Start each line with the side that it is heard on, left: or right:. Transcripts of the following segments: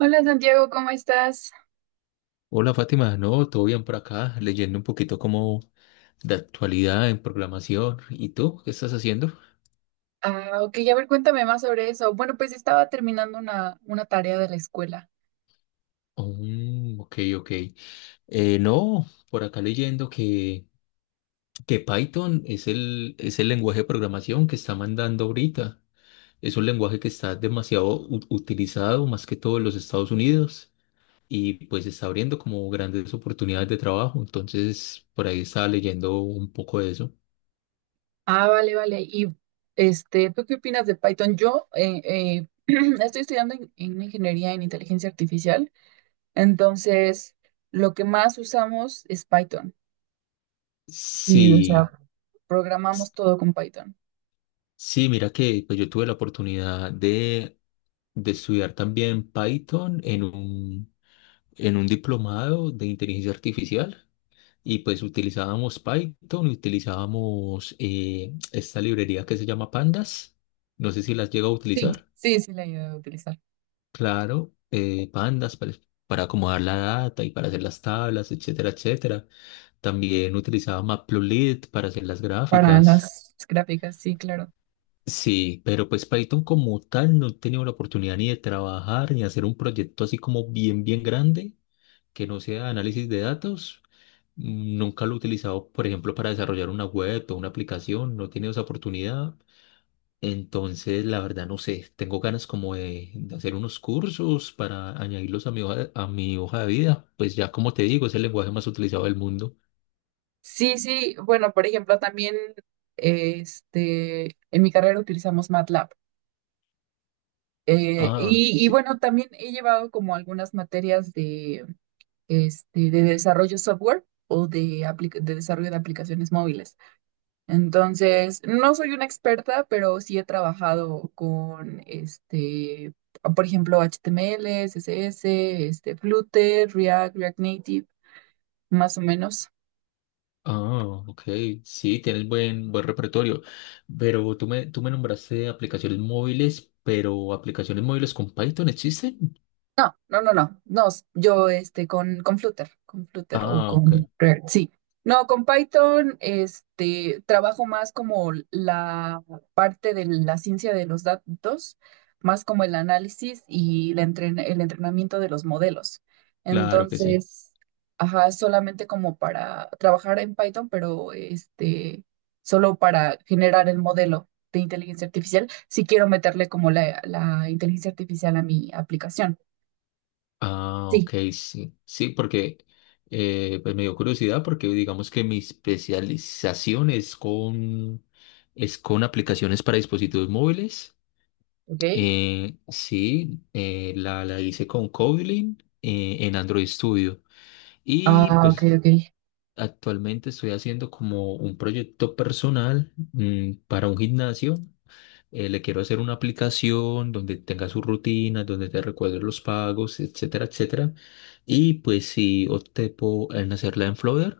right: Hola Santiago, ¿cómo estás?
left: Hola Fátima, no, todo bien por acá, leyendo un poquito como de actualidad en programación. ¿Y tú qué estás haciendo?
right: Ah, ok, a ver, cuéntame más sobre eso. Bueno, pues estaba terminando una tarea de la escuela.
left: Mm, ok, ok. No, por acá leyendo que Python es es el lenguaje de programación que está mandando ahorita. Es un lenguaje que está demasiado utilizado, más que todo en los Estados Unidos, y pues está abriendo como grandes oportunidades de trabajo. Entonces, por ahí estaba leyendo un poco de eso.
right: Ah, vale, vale. Y este, ¿tú qué opinas de Python? Yo estoy estudiando en ingeniería en inteligencia artificial, entonces lo que más usamos es Python. Sí, o sea,
left: Sí.
right: programamos todo con Python.
left: Sí, mira que pues yo tuve la oportunidad de estudiar también Python en en un diplomado de inteligencia artificial y pues utilizábamos Python y utilizábamos esta librería que se llama Pandas. No sé si las llega a
right: Sí,
left: utilizar.
right: sí, sí, la he ido a utilizar
left: Claro, Pandas para acomodar la data y para hacer las tablas, etcétera, etcétera. También utilizaba Matplotlib para hacer las
right: para
left: gráficas.
right: las gráficas, sí, claro.
left: Sí, pero pues Python como tal no he tenido la oportunidad ni de trabajar ni hacer un proyecto así como bien grande, que no sea análisis de datos. Nunca lo he utilizado, por ejemplo, para desarrollar una web o una aplicación, no he tenido esa oportunidad. Entonces, la verdad, no sé, tengo ganas como de hacer unos cursos para añadirlos a mi hoja de vida. Pues ya como te digo, es el lenguaje más utilizado del mundo.
right: Sí, sí, bueno, por ejemplo, también este, en mi carrera utilizamos MATLAB.
left: Ah,
right: Y
left: sí.
right: bueno, también he llevado como algunas materias de, este, de desarrollo software o de, de desarrollo de aplicaciones móviles. Entonces, no soy una experta, pero sí he trabajado con, este, por ejemplo, HTML, CSS, este, Flutter, React, React Native, más o menos.
left: Ah, ok. Sí, tienes buen repertorio. Pero tú me nombraste aplicaciones móviles, pero ¿aplicaciones móviles con Python existen?
right: No, no, no, no, no, yo este con, con Flutter o
left: Ah, ok.
right: con React, sí. No, con Python este trabajo más como la parte de la ciencia de los datos, más como el análisis y la el entrenamiento de los modelos.
left: Claro que sí.
right: Entonces, ajá, solamente como para trabajar en Python, pero este solo para generar el modelo de inteligencia artificial, si quiero meterle como la inteligencia artificial a mi aplicación.
left: Ah, ok,
right: Sí.
left: sí. Sí, porque pues me dio curiosidad porque digamos que mi especialización es es con aplicaciones para dispositivos móviles.
right: ¿Ok?
left: La hice con Kotlin en Android Studio. Y
right: Ah, ok,
left: pues
right: ok.
left: actualmente estoy haciendo como un proyecto personal para un gimnasio. Le quiero hacer una aplicación donde tenga sus rutinas, donde te recuerde los pagos, etcétera, etcétera. Y pues sí, opté por en hacerla en Flutter,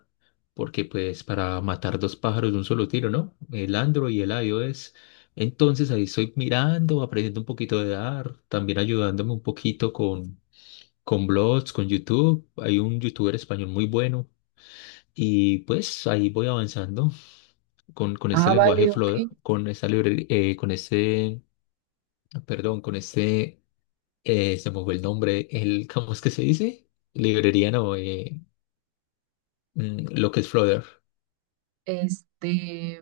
left: porque pues para matar dos pájaros de un solo tiro, ¿no? El Android y el iOS. Entonces ahí estoy mirando, aprendiendo un poquito de art, también ayudándome un poquito con blogs, con YouTube. Hay un youtuber español muy bueno y pues ahí voy avanzando con este
right: Ah,
left: lenguaje
right: vale, ok.
left: Flutter, con esta perdón, se me fue el nombre, el, ¿cómo es que se dice? Librería, no, lo que es Flutter.
right: Este,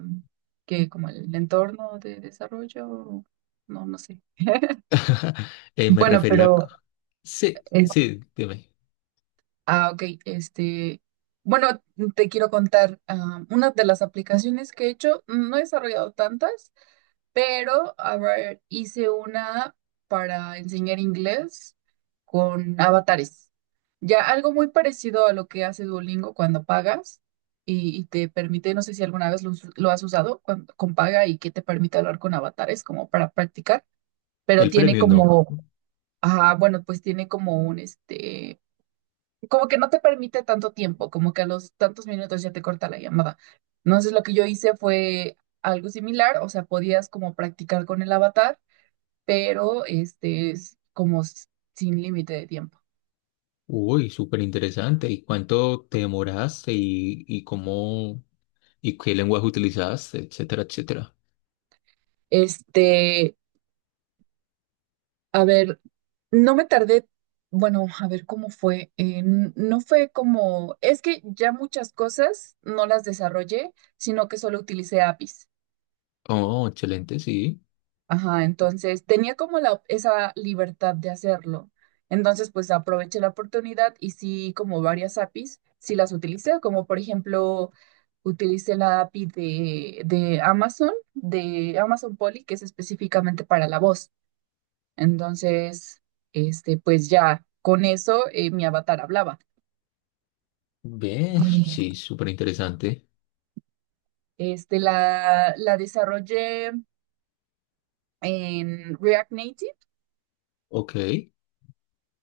right: que como el entorno de desarrollo, no, no sé.
left: Me
right: Bueno,
left: refería a...
right: pero,
left: Sí,
right: eh,
left: sí, dime.
right: ah, ok, este, bueno, te quiero contar, ah, una de las aplicaciones que he hecho, no he desarrollado tantas. Pero, a ver, hice una para enseñar inglés con avatares. Ya algo muy parecido a lo que hace Duolingo cuando pagas y te permite, no sé si alguna vez lo, lo has usado cuando con paga y que te permite hablar con avatares como para practicar, pero
left: El
right: tiene
left: premio no.
right: como, ah, bueno, pues tiene como un, este, como que no te permite tanto tiempo, como que a los tantos minutos ya te corta la llamada. Entonces lo que yo hice fue algo similar, o sea, podías como practicar con el avatar, pero este es como sin límite de tiempo.
left: Uy, súper interesante. ¿Y cuánto te demoraste y cómo? Y qué lenguaje utilizabas, etcétera, etcétera.
right: Este, a ver, no me tardé, bueno, a ver cómo fue. No fue como, es que ya muchas cosas no las desarrollé, sino que solo utilicé APIs.
left: Oh, excelente, sí.
right: Ajá, entonces tenía como la, esa libertad de hacerlo. Entonces, pues aproveché la oportunidad y sí, como varias APIs, sí las utilicé, como por ejemplo, utilicé la API de Amazon, de Amazon Polly que es específicamente para la voz. Entonces, este, pues ya con eso mi avatar hablaba.
left: Ve,
right: Eh,
left: sí, súper interesante.
right: Este, la desarrollé en React Native
left: Ok.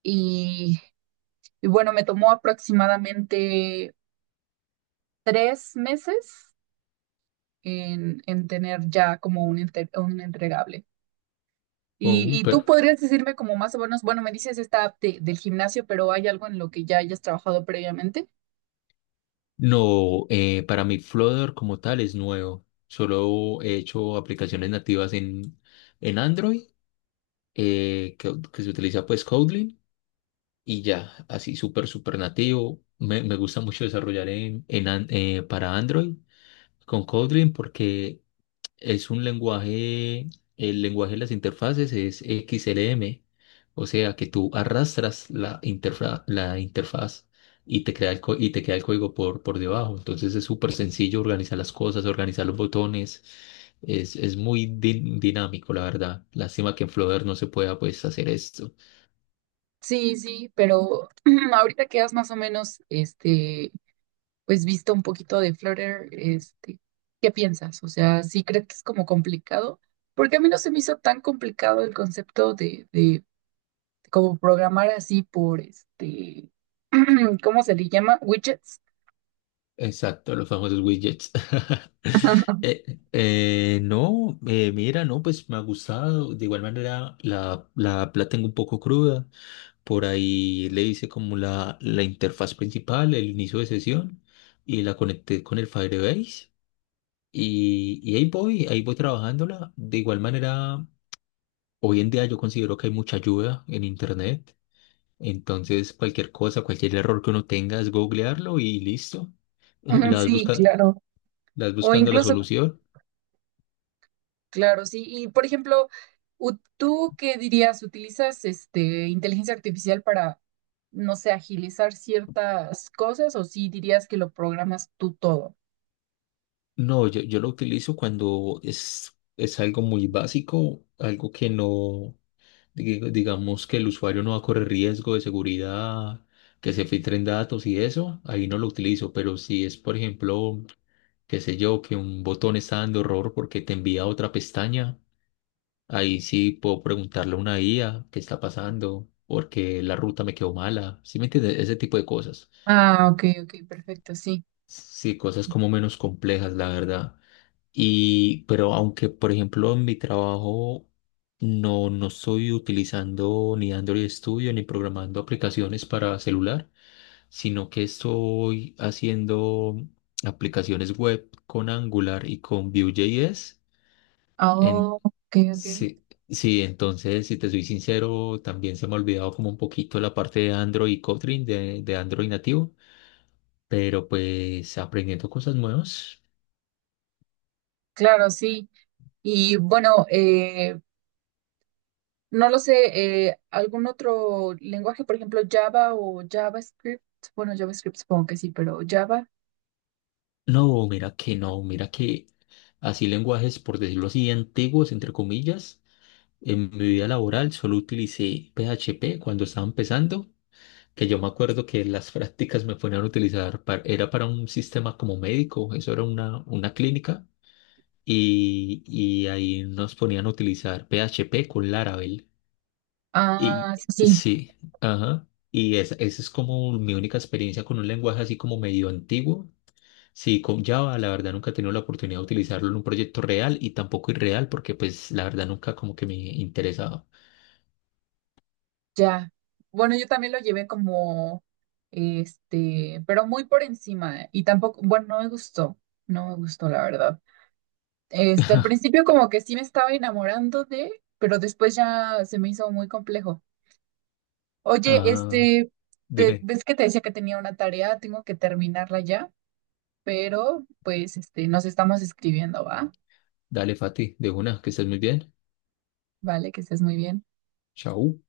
right: y, y bueno, me tomó aproximadamente tres meses en tener ya como un, un entregable. Y tú
left: Pero
right: podrías decirme como más o menos, bueno, me dices esta app del gimnasio, pero hay algo en lo que ya hayas trabajado previamente.
left: no, para mí Flutter como tal es nuevo. Solo he hecho aplicaciones nativas en Android, que se utiliza pues Kotlin y ya, así súper nativo. Me gusta mucho desarrollar para Android con Kotlin porque es un lenguaje, el lenguaje de las interfaces es XLM, o sea que tú arrastras la interfaz y te crea y te queda el código por debajo. Entonces es súper sencillo organizar las cosas, organizar los botones. Es muy dinámico, la verdad. Lástima que en Flutter no se pueda pues hacer esto.
right: Sí, sí, pero ahorita que has más o menos, este, pues visto un poquito de Flutter, este, ¿qué piensas? O sea, ¿sí crees que es como complicado? Porque a mí no se me hizo tan complicado el concepto de como programar así por, este, ¿cómo se le llama? Widgets.
left: Exacto, los famosos widgets. No, mira, no, pues me ha gustado. De igual manera, la tengo un poco cruda. Por ahí le hice como la interfaz principal, el inicio de sesión, y la conecté con el Firebase. Y ahí voy trabajándola. De igual manera, hoy en día yo considero que hay mucha ayuda en Internet. Entonces, cualquier cosa, cualquier error que uno tenga es googlearlo y listo.
right: Ujú,
left: La vas
right: sí,
left: buscando,
right: claro.
left: ¿estás
right: O
left: buscando la
right: incluso,
left: solución?
right: claro, sí. Y por ejemplo, ¿tú qué dirías? ¿Utilizas este inteligencia artificial para, no sé, agilizar ciertas cosas o sí dirías que lo programas tú todo?
left: No, yo lo utilizo cuando es algo muy básico, algo que no, digamos que el usuario no va a correr riesgo de seguridad, que se filtren datos y eso, ahí no lo utilizo, pero si es, por ejemplo, qué sé yo, que un botón está dando error porque te envía a otra pestaña, ahí sí puedo preguntarle a una IA qué está pasando, porque la ruta me quedó mala, ¿sí me entiendes? Ese tipo de cosas.
right: Ah, ok, ok, perfecto, sí.
left: Sí, cosas como menos complejas, la verdad. Y, pero aunque, por ejemplo, en mi trabajo no estoy utilizando ni Android Studio ni programando aplicaciones para celular, sino que estoy haciendo aplicaciones web con Angular y con Vue.js.
right: Ah,
left: En,
right: ok, ok.
left: sí, sí, entonces, si te soy sincero, también se me ha olvidado como un poquito la parte de Android y Kotlin, de Android nativo, pero pues aprendiendo cosas nuevas.
right: Claro, sí. Y bueno, no lo sé, algún otro lenguaje, por ejemplo, Java o JavaScript. Bueno, JavaScript supongo que sí, pero Java.
left: No, mira que no, mira que así lenguajes, por decirlo así, antiguos, entre comillas, en mi vida laboral solo utilicé PHP cuando estaba empezando, que yo me acuerdo que las prácticas me ponían a utilizar, era para un sistema como médico, eso era una clínica, y ahí nos ponían a utilizar PHP con Laravel. Y
right: Ah, sí, sí,
left: sí, ajá, y esa es como mi única experiencia con un lenguaje así como medio antiguo. Sí, con Java la verdad nunca he tenido la oportunidad de utilizarlo en un proyecto real y tampoco irreal porque pues la verdad nunca como que me interesaba.
right: ya. Bueno, yo también lo llevé como, este, pero muy por encima. Y tampoco, bueno, no me gustó, la verdad. Este, al principio como que sí me estaba enamorando de, pero después ya se me hizo muy complejo. Oye,
left: Ah,
right: este,
left: dime,
right: ves que te decía que tenía una tarea, tengo que terminarla ya, pero pues este, nos estamos escribiendo, ¿va?
left: dale Fati, de una, que estés muy bien.
right: Vale, que estés muy bien.
left: Chao.